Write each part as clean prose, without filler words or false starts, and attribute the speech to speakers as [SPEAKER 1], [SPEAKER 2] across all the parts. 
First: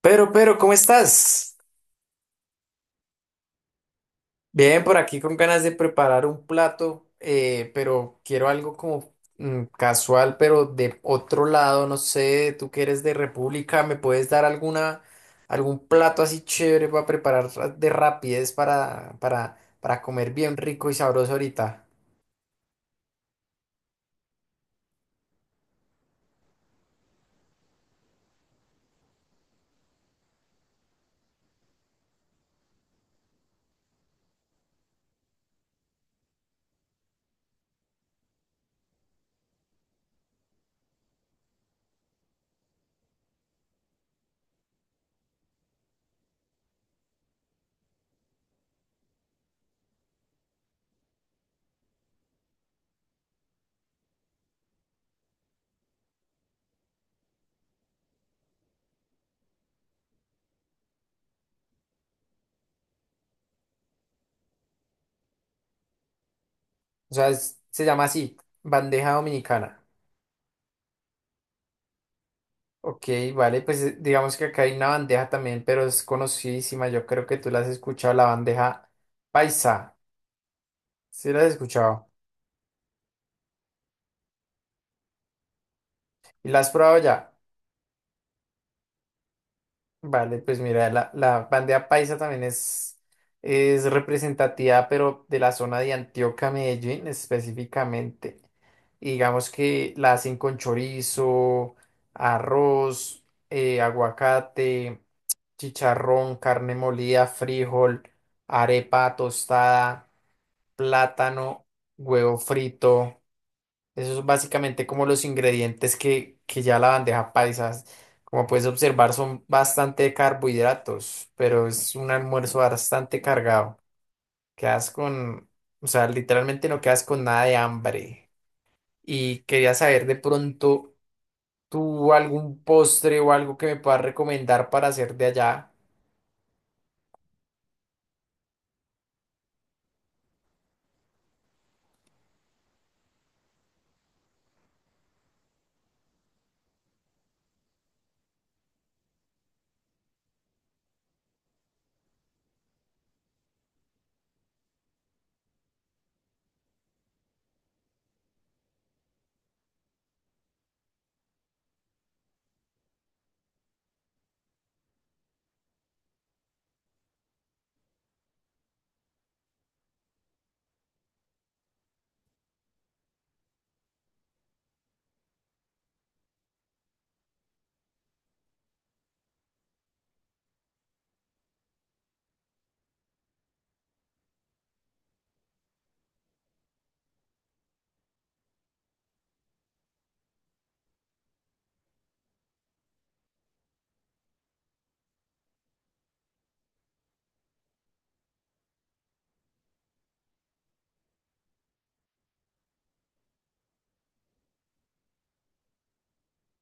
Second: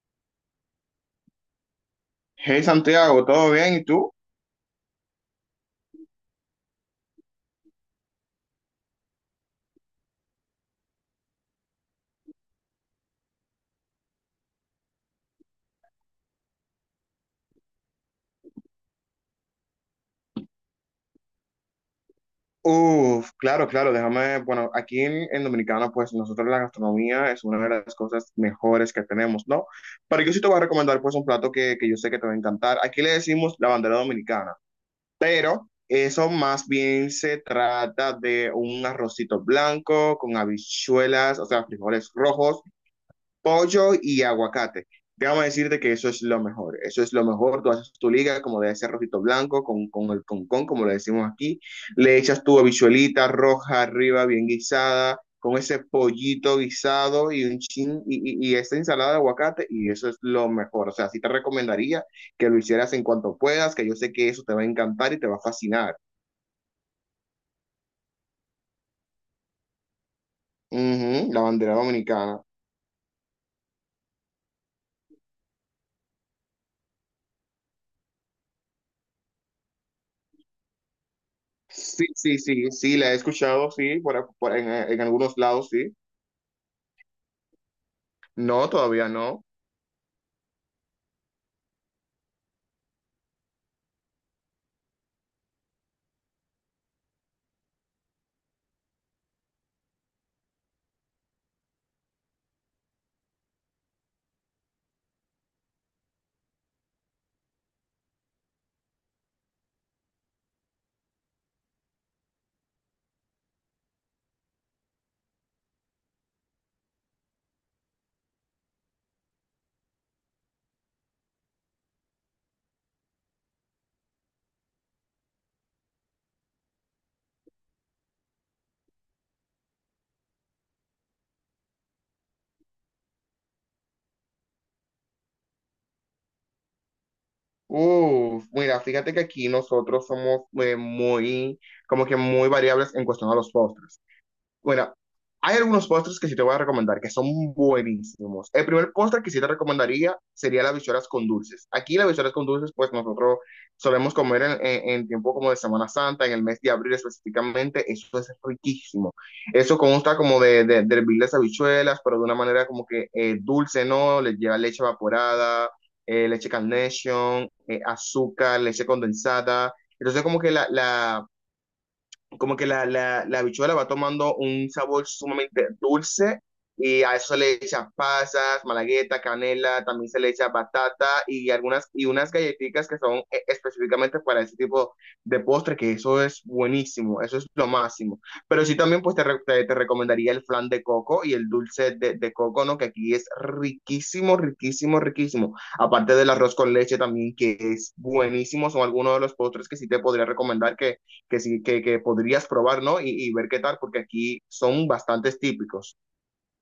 [SPEAKER 1] Pero, ¿cómo estás?
[SPEAKER 2] Hey Santiago, ¿todo bien? ¿Y tú?
[SPEAKER 1] Bien, por aquí con ganas de preparar un plato, pero quiero algo como casual, pero de otro lado, no sé, tú que eres de República, ¿me puedes dar algún plato así chévere para preparar de rapidez para comer bien rico y sabroso ahorita?
[SPEAKER 2] Uf, claro, claro, déjame, bueno, aquí en Dominicana, pues nosotros la gastronomía es una de las cosas mejores que tenemos, ¿no? Pero yo sí te voy a recomendar pues un plato que yo sé que te va a encantar. Aquí le decimos la bandera dominicana. Pero eso más bien se trata de un arrocito blanco con habichuelas, o sea, frijoles rojos, pollo y aguacate. Déjame decirte que eso es lo mejor, eso es lo mejor, tú haces tu liga como debe ser rojito blanco, con el concón, como le decimos aquí, le echas tu habichuelita roja arriba, bien guisada, con ese pollito guisado y un chin, y esta ensalada de aguacate, y eso es lo mejor, o sea, sí te recomendaría que lo hicieras en cuanto puedas, que yo sé que eso te va a encantar y te va a fascinar.
[SPEAKER 1] O sea, se llama así, bandeja dominicana.
[SPEAKER 2] Ujú, la bandera dominicana.
[SPEAKER 1] Ok, vale, pues digamos que acá hay una bandeja también, pero es conocidísima, yo creo que tú la has escuchado, la bandeja paisa. Sí, las he
[SPEAKER 2] Sí,
[SPEAKER 1] escuchado.
[SPEAKER 2] sí, sí, sí, la he escuchado, sí, en algunos lados, sí.
[SPEAKER 1] ¿Y las has probado ya?
[SPEAKER 2] No, todavía no.
[SPEAKER 1] Vale, pues mira, la bandeja paisa también es representativa, pero de la zona de Antioquia, Medellín específicamente. Y digamos que la hacen con chorizo, arroz, aguacate, chicharrón, carne molida, frijol, arepa tostada, plátano, huevo frito. Eso es básicamente como los ingredientes que ya la bandeja paisa, como puedes observar, son bastante carbohidratos, pero es un almuerzo bastante cargado. Quedas con, o sea, literalmente no quedas con nada de hambre. Y quería saber de pronto, ¿tú algún postre o algo que me puedas recomendar para hacer de allá
[SPEAKER 2] Uf, mira, fíjate que aquí nosotros somos muy, como que muy variables en cuestión a los postres. Bueno, hay algunos postres que sí te voy a recomendar que son buenísimos. El primer postre que sí te recomendaría sería las bichuelas con dulces. Aquí las bichuelas con dulces, pues nosotros solemos comer en tiempo como de Semana Santa, en el mes de abril específicamente. Eso es riquísimo. Eso consta como de hervir las habichuelas, pero de una manera como que dulce, ¿no? Le lleva leche evaporada, leche Carnation, azúcar, leche condensada. Entonces como que la como que la habichuela va tomando un sabor sumamente dulce y a eso le echan pasas, malagueta, canela, también se le echa batata y algunas y unas galletitas que son específicamente para ese tipo de postre, que eso es buenísimo, eso es lo máximo. Pero sí también pues te recomendaría el flan de coco y el dulce de coco, ¿no? Que aquí es riquísimo, riquísimo, riquísimo. Aparte del arroz con leche también, que es buenísimo, son algunos de los postres que sí te podría recomendar que podrías probar, ¿no? Y ver qué tal, porque aquí son bastantes típicos.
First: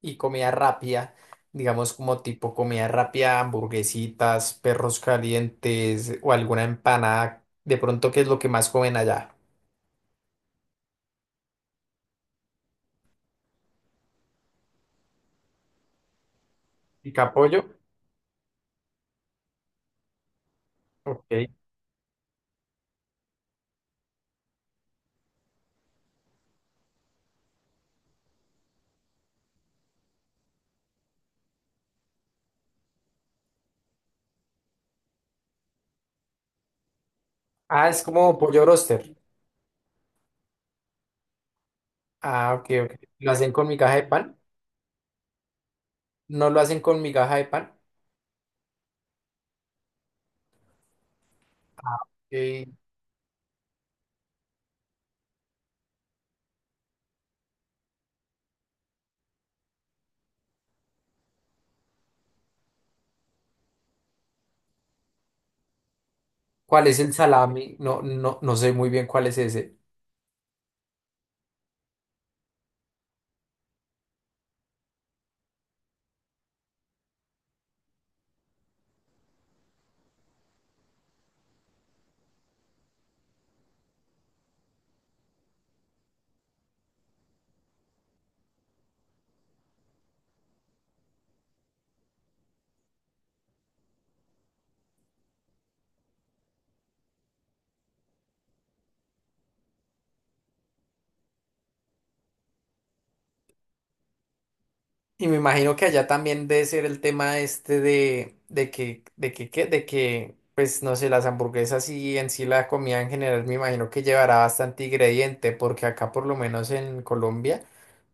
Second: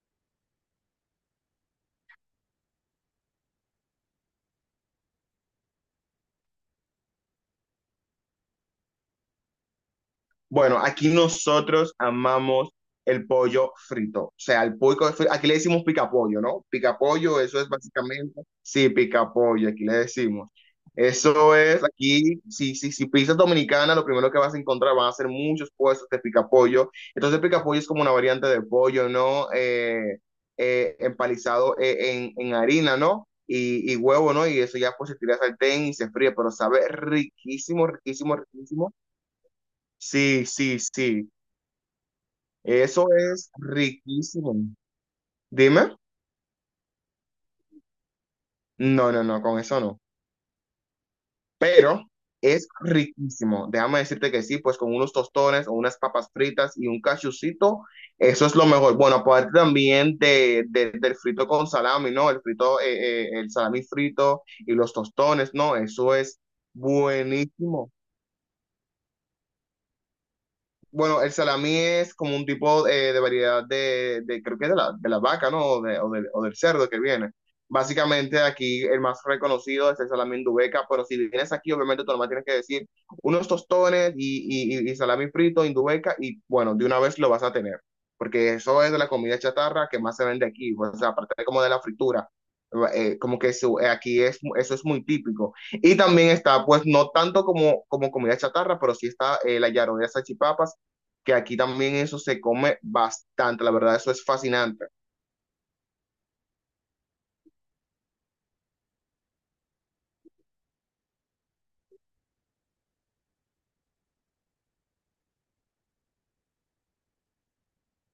[SPEAKER 1] y comida rápida? Digamos como tipo comida rápida, hamburguesitas, perros calientes o alguna empanada. De pronto, ¿qué es lo que más comen allá?
[SPEAKER 2] Bueno, aquí nosotros amamos el pollo frito. O sea, el pollo frito, aquí le decimos picapollo, ¿no?
[SPEAKER 1] Pica
[SPEAKER 2] Picapollo, eso es
[SPEAKER 1] pollo.
[SPEAKER 2] básicamente, sí, picapollo, aquí le decimos.
[SPEAKER 1] Ok.
[SPEAKER 2] Eso es, aquí, si pizzas dominicana, lo primero que vas a encontrar van a ser muchos puestos de picapollo. Entonces, picapollo es como una variante de pollo, ¿no? Empalizado en harina, ¿no? Y huevo, ¿no? Y eso ya pues se tira al sartén y se fríe, pero sabe riquísimo,
[SPEAKER 1] Ah, es
[SPEAKER 2] riquísimo,
[SPEAKER 1] como pollo
[SPEAKER 2] riquísimo.
[SPEAKER 1] roster.
[SPEAKER 2] Sí, sí, sí.
[SPEAKER 1] Ah, ok, ok.
[SPEAKER 2] Eso
[SPEAKER 1] Lo
[SPEAKER 2] es
[SPEAKER 1] hacen con migaja de pan.
[SPEAKER 2] riquísimo. Dime.
[SPEAKER 1] No lo hacen con migaja de pan.
[SPEAKER 2] No, no, no, con eso no. Pero es
[SPEAKER 1] Ok.
[SPEAKER 2] riquísimo. Déjame decirte que sí, pues con unos tostones o unas papas fritas y un cachucito, eso es lo mejor. Bueno, aparte también del frito con salami, ¿no? El frito, el salami frito y los tostones, ¿no? Eso es
[SPEAKER 1] ¿Cuál es el salami?
[SPEAKER 2] buenísimo.
[SPEAKER 1] No, no sé muy bien cuál es ese.
[SPEAKER 2] Bueno, el salami es como un tipo de variedad creo que es de la vaca, ¿no? O del cerdo que viene. Básicamente aquí el más reconocido es el salami indubeca, pero si vienes aquí, obviamente tú nomás tienes que decir unos tostones y salami frito, indubeca, y bueno, de una vez lo vas a tener, porque eso es de la comida chatarra que más se vende aquí, o sea, aparte como de la fritura. Aquí es, eso es muy típico. Y también está, pues, no tanto como comida chatarra, pero sí está la yaroa de salchipapas que aquí también eso se come bastante, la verdad, eso es fascinante.
[SPEAKER 1] Y me imagino que allá también debe ser el tema este de que, pues no sé, las hamburguesas y en sí la comida en general, me imagino que llevará bastante ingrediente, porque acá por lo menos en Colombia,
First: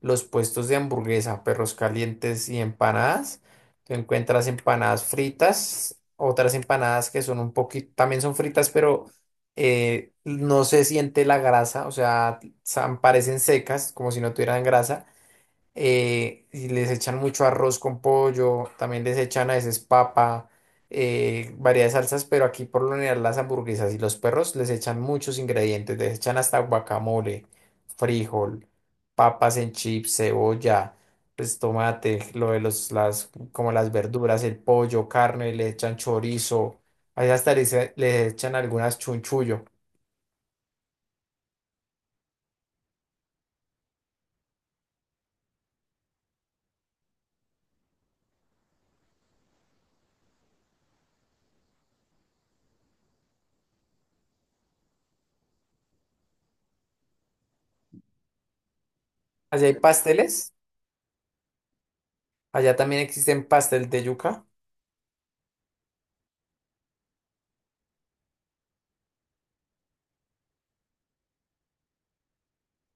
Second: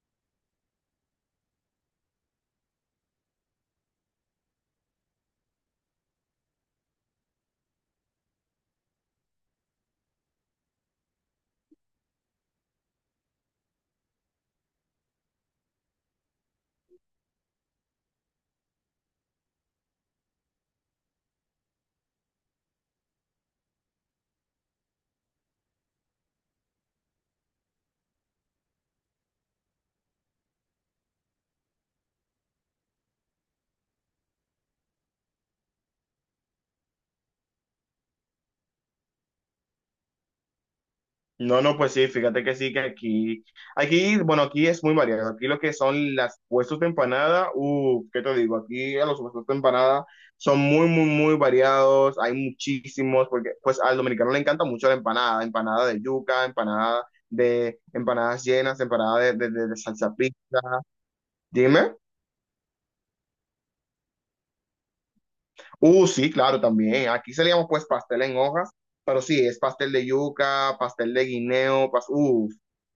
[SPEAKER 1] los puestos de hamburguesa, perros calientes y empanadas, tú encuentras empanadas fritas, otras empanadas que son un poquito, también son fritas, pero no se siente la grasa, o sea, parecen secas, como si no tuvieran grasa y les echan mucho arroz con pollo, también les echan a veces papa, variedad de salsas, pero aquí por lo general las hamburguesas y los perros les echan muchos ingredientes, les echan hasta guacamole, frijol, papas en chips, cebolla, pues tomate, lo de los, las, como las verduras, el pollo, carne, le echan chorizo, allá hasta les echan algunas chunchullo.
[SPEAKER 2] No, no, pues sí, fíjate que sí, bueno, aquí es muy variado. Aquí lo que son las puestos de empanada, ¿qué te digo? Aquí a los puestos de empanada son muy, muy, muy variados, hay muchísimos, porque pues al dominicano le encanta mucho la empanada, empanada de yuca, empanada de empanadas llenas, empanada
[SPEAKER 1] Allá hay
[SPEAKER 2] de salsa pizza.
[SPEAKER 1] pasteles,
[SPEAKER 2] Dime.
[SPEAKER 1] allá también existen pastel de yuca.
[SPEAKER 2] Sí, claro, también. Aquí se le llama pues pastel en hojas, pero sí, es pastel de yuca, pastel de guineo, pas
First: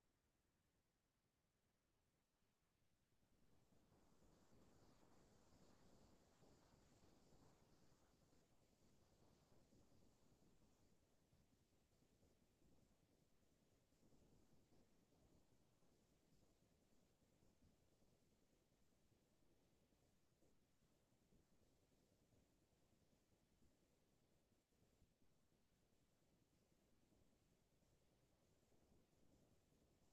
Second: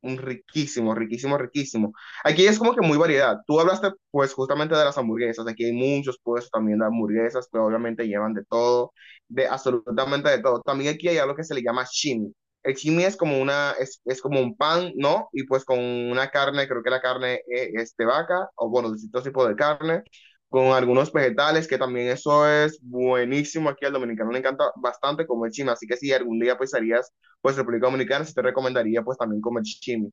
[SPEAKER 2] un riquísimo, riquísimo, riquísimo. Aquí es como que muy variedad. Tú hablaste pues justamente de las hamburguesas. Aquí hay muchos puestos también de hamburguesas que obviamente llevan de todo, de absolutamente de todo. También aquí hay algo que se le llama chimi. El chimi es como una, es como un pan, ¿no? Y pues con una carne, creo que la carne es de vaca, o bueno, distintos tipos de carne con algunos vegetales, que también eso es buenísimo aquí al dominicano, le encanta bastante comer chimi, así que si algún día pues harías, pues República Dominicana, sí te recomendaría pues también comer chimi.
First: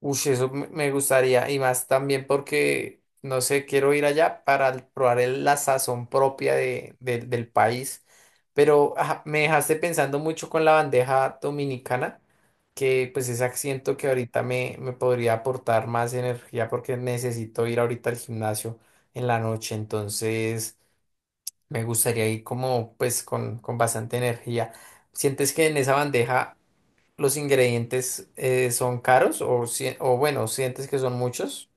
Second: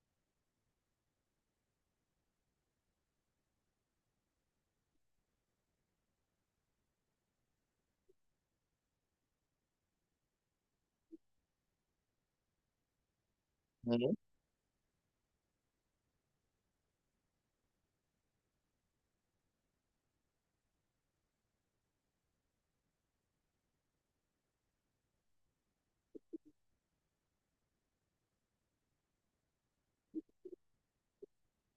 [SPEAKER 1] Uy, eso me gustaría, y más también porque, no sé, quiero ir allá para probar la sazón propia de, del del país, pero ajá, me dejaste pensando mucho con la bandeja dominicana, que pues ese acento que ahorita me podría aportar más energía porque necesito ir ahorita al gimnasio en la noche, entonces me gustaría ir como pues con bastante energía. ¿Sientes que en esa bandeja los ingredientes son caros o, o bueno, sientes que son muchos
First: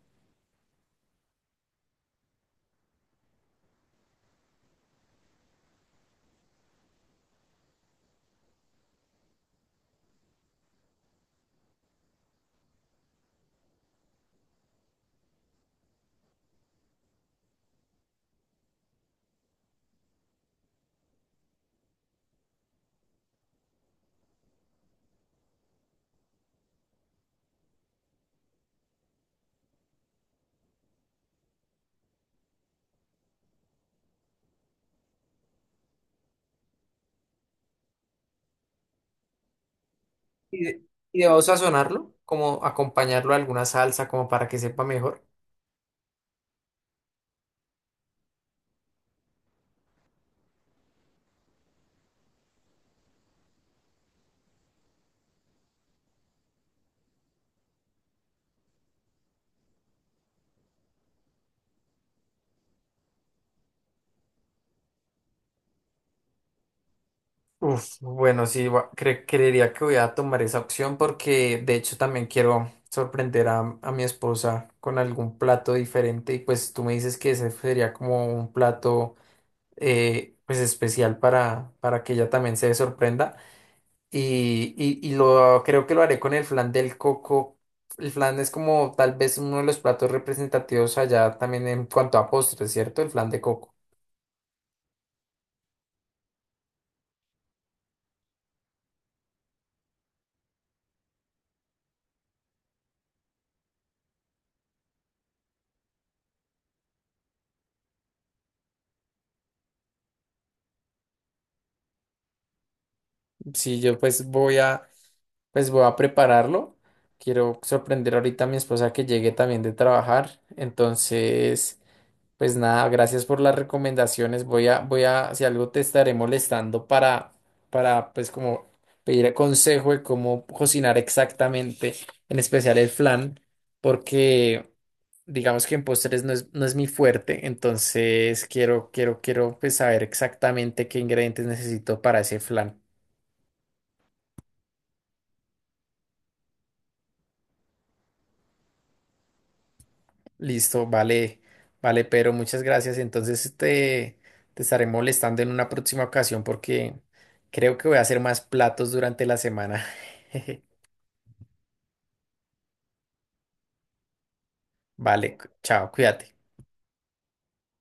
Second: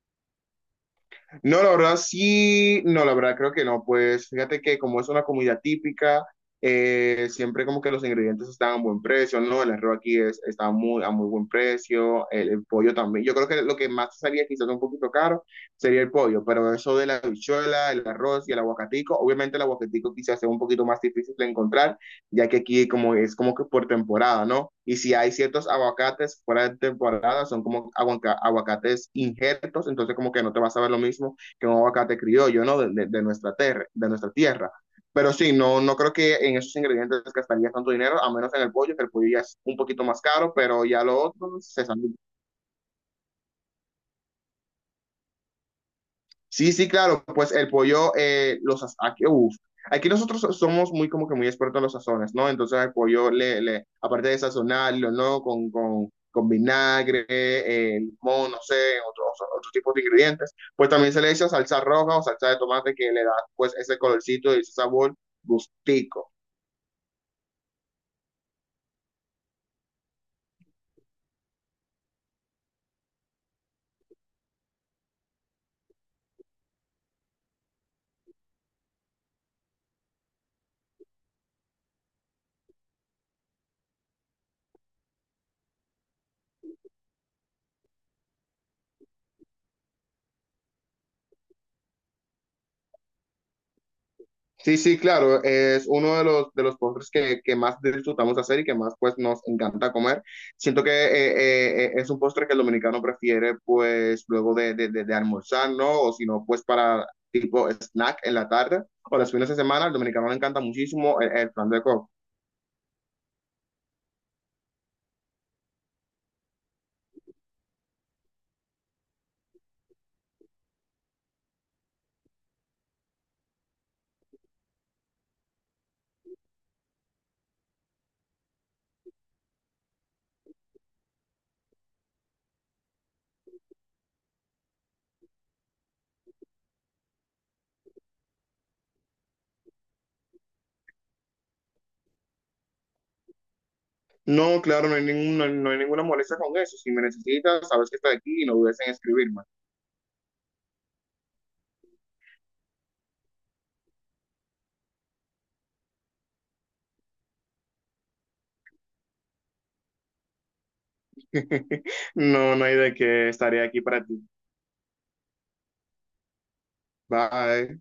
[SPEAKER 2] No, la verdad sí, no, la verdad creo que no, pues fíjate que como es una comida típica, siempre como que los ingredientes están a buen precio, ¿no? El arroz aquí es, está muy, a muy buen precio, el pollo también. Yo creo que lo que más salía quizás un poquito caro sería el pollo, pero eso de la habichuela, el arroz y el aguacatico, obviamente el aguacatico quizás sea un poquito más difícil de encontrar, ya que aquí como es como que por temporada, ¿no? Y si hay ciertos aguacates fuera de temporada, son como aguaca- aguacates injertos, entonces como que no te vas a ver lo mismo que un aguacate criollo, ¿no? De nuestra, tierra, de nuestra tierra. Pero sí, no, no creo que en esos ingredientes gastaría tanto dinero, a menos en el pollo, que el pollo ya es un poquito más caro,
[SPEAKER 1] y, de-
[SPEAKER 2] pero ya
[SPEAKER 1] y
[SPEAKER 2] lo
[SPEAKER 1] debo
[SPEAKER 2] otro ¿no? se sale.
[SPEAKER 1] sazonarlo, como acompañarlo a alguna salsa como para que sepa mejor.
[SPEAKER 2] Sí, sí, claro, pues el pollo, aquí, uf, aquí nosotros so-, somos muy como que muy expertos en los sazones, ¿no? Entonces el pollo, aparte de sazonarlo, ¿no? Con vinagre, limón, no sé, otros otros tipos de ingredientes, pues también se le echa salsa roja o salsa de tomate que le da pues ese colorcito y ese sabor gustico.
[SPEAKER 1] Uf, bueno, sí, creería que voy a tomar esa opción porque de hecho también quiero sorprender a mi esposa con algún plato diferente y pues tú me dices que ese sería como un plato pues especial para que ella también se sorprenda. Y lo creo que lo haré con el flan del coco. El flan es como tal vez uno de los platos representativos allá también en cuanto a postres, ¿cierto? El flan de coco.
[SPEAKER 2] Sí, sí, claro, es uno de los postres que más disfrutamos hacer y que más pues nos encanta comer. Siento que es un postre que el dominicano prefiere pues luego de almorzar, ¿no? O si no, pues para tipo snack en la tarde o los fines de semana, al dominicano le encanta muchísimo el flan de coco.
[SPEAKER 1] Sí, yo pues voy a prepararlo. Quiero sorprender ahorita a mi esposa que llegue también de trabajar. Entonces. Pues nada, gracias por las recomendaciones. Si algo te estaré molestando pues como pedir consejo de cómo cocinar exactamente, en especial el flan, porque digamos que en postres no es mi fuerte, entonces quiero pues saber exactamente qué ingredientes necesito para ese flan.
[SPEAKER 2] No, claro, no hay, ningún- no hay- no hay ninguna molestia con eso. Si me necesitas, sabes que estoy aquí y no dudes en escribirme.
[SPEAKER 1] Listo, vale, pero muchas gracias. Entonces te estaré molestando en una próxima ocasión porque creo que voy a hacer más platos durante la semana.
[SPEAKER 2] No, no hay de qué, estaré aquí para ti.
[SPEAKER 1] Vale, chao, cuídate.
[SPEAKER 2] Bye.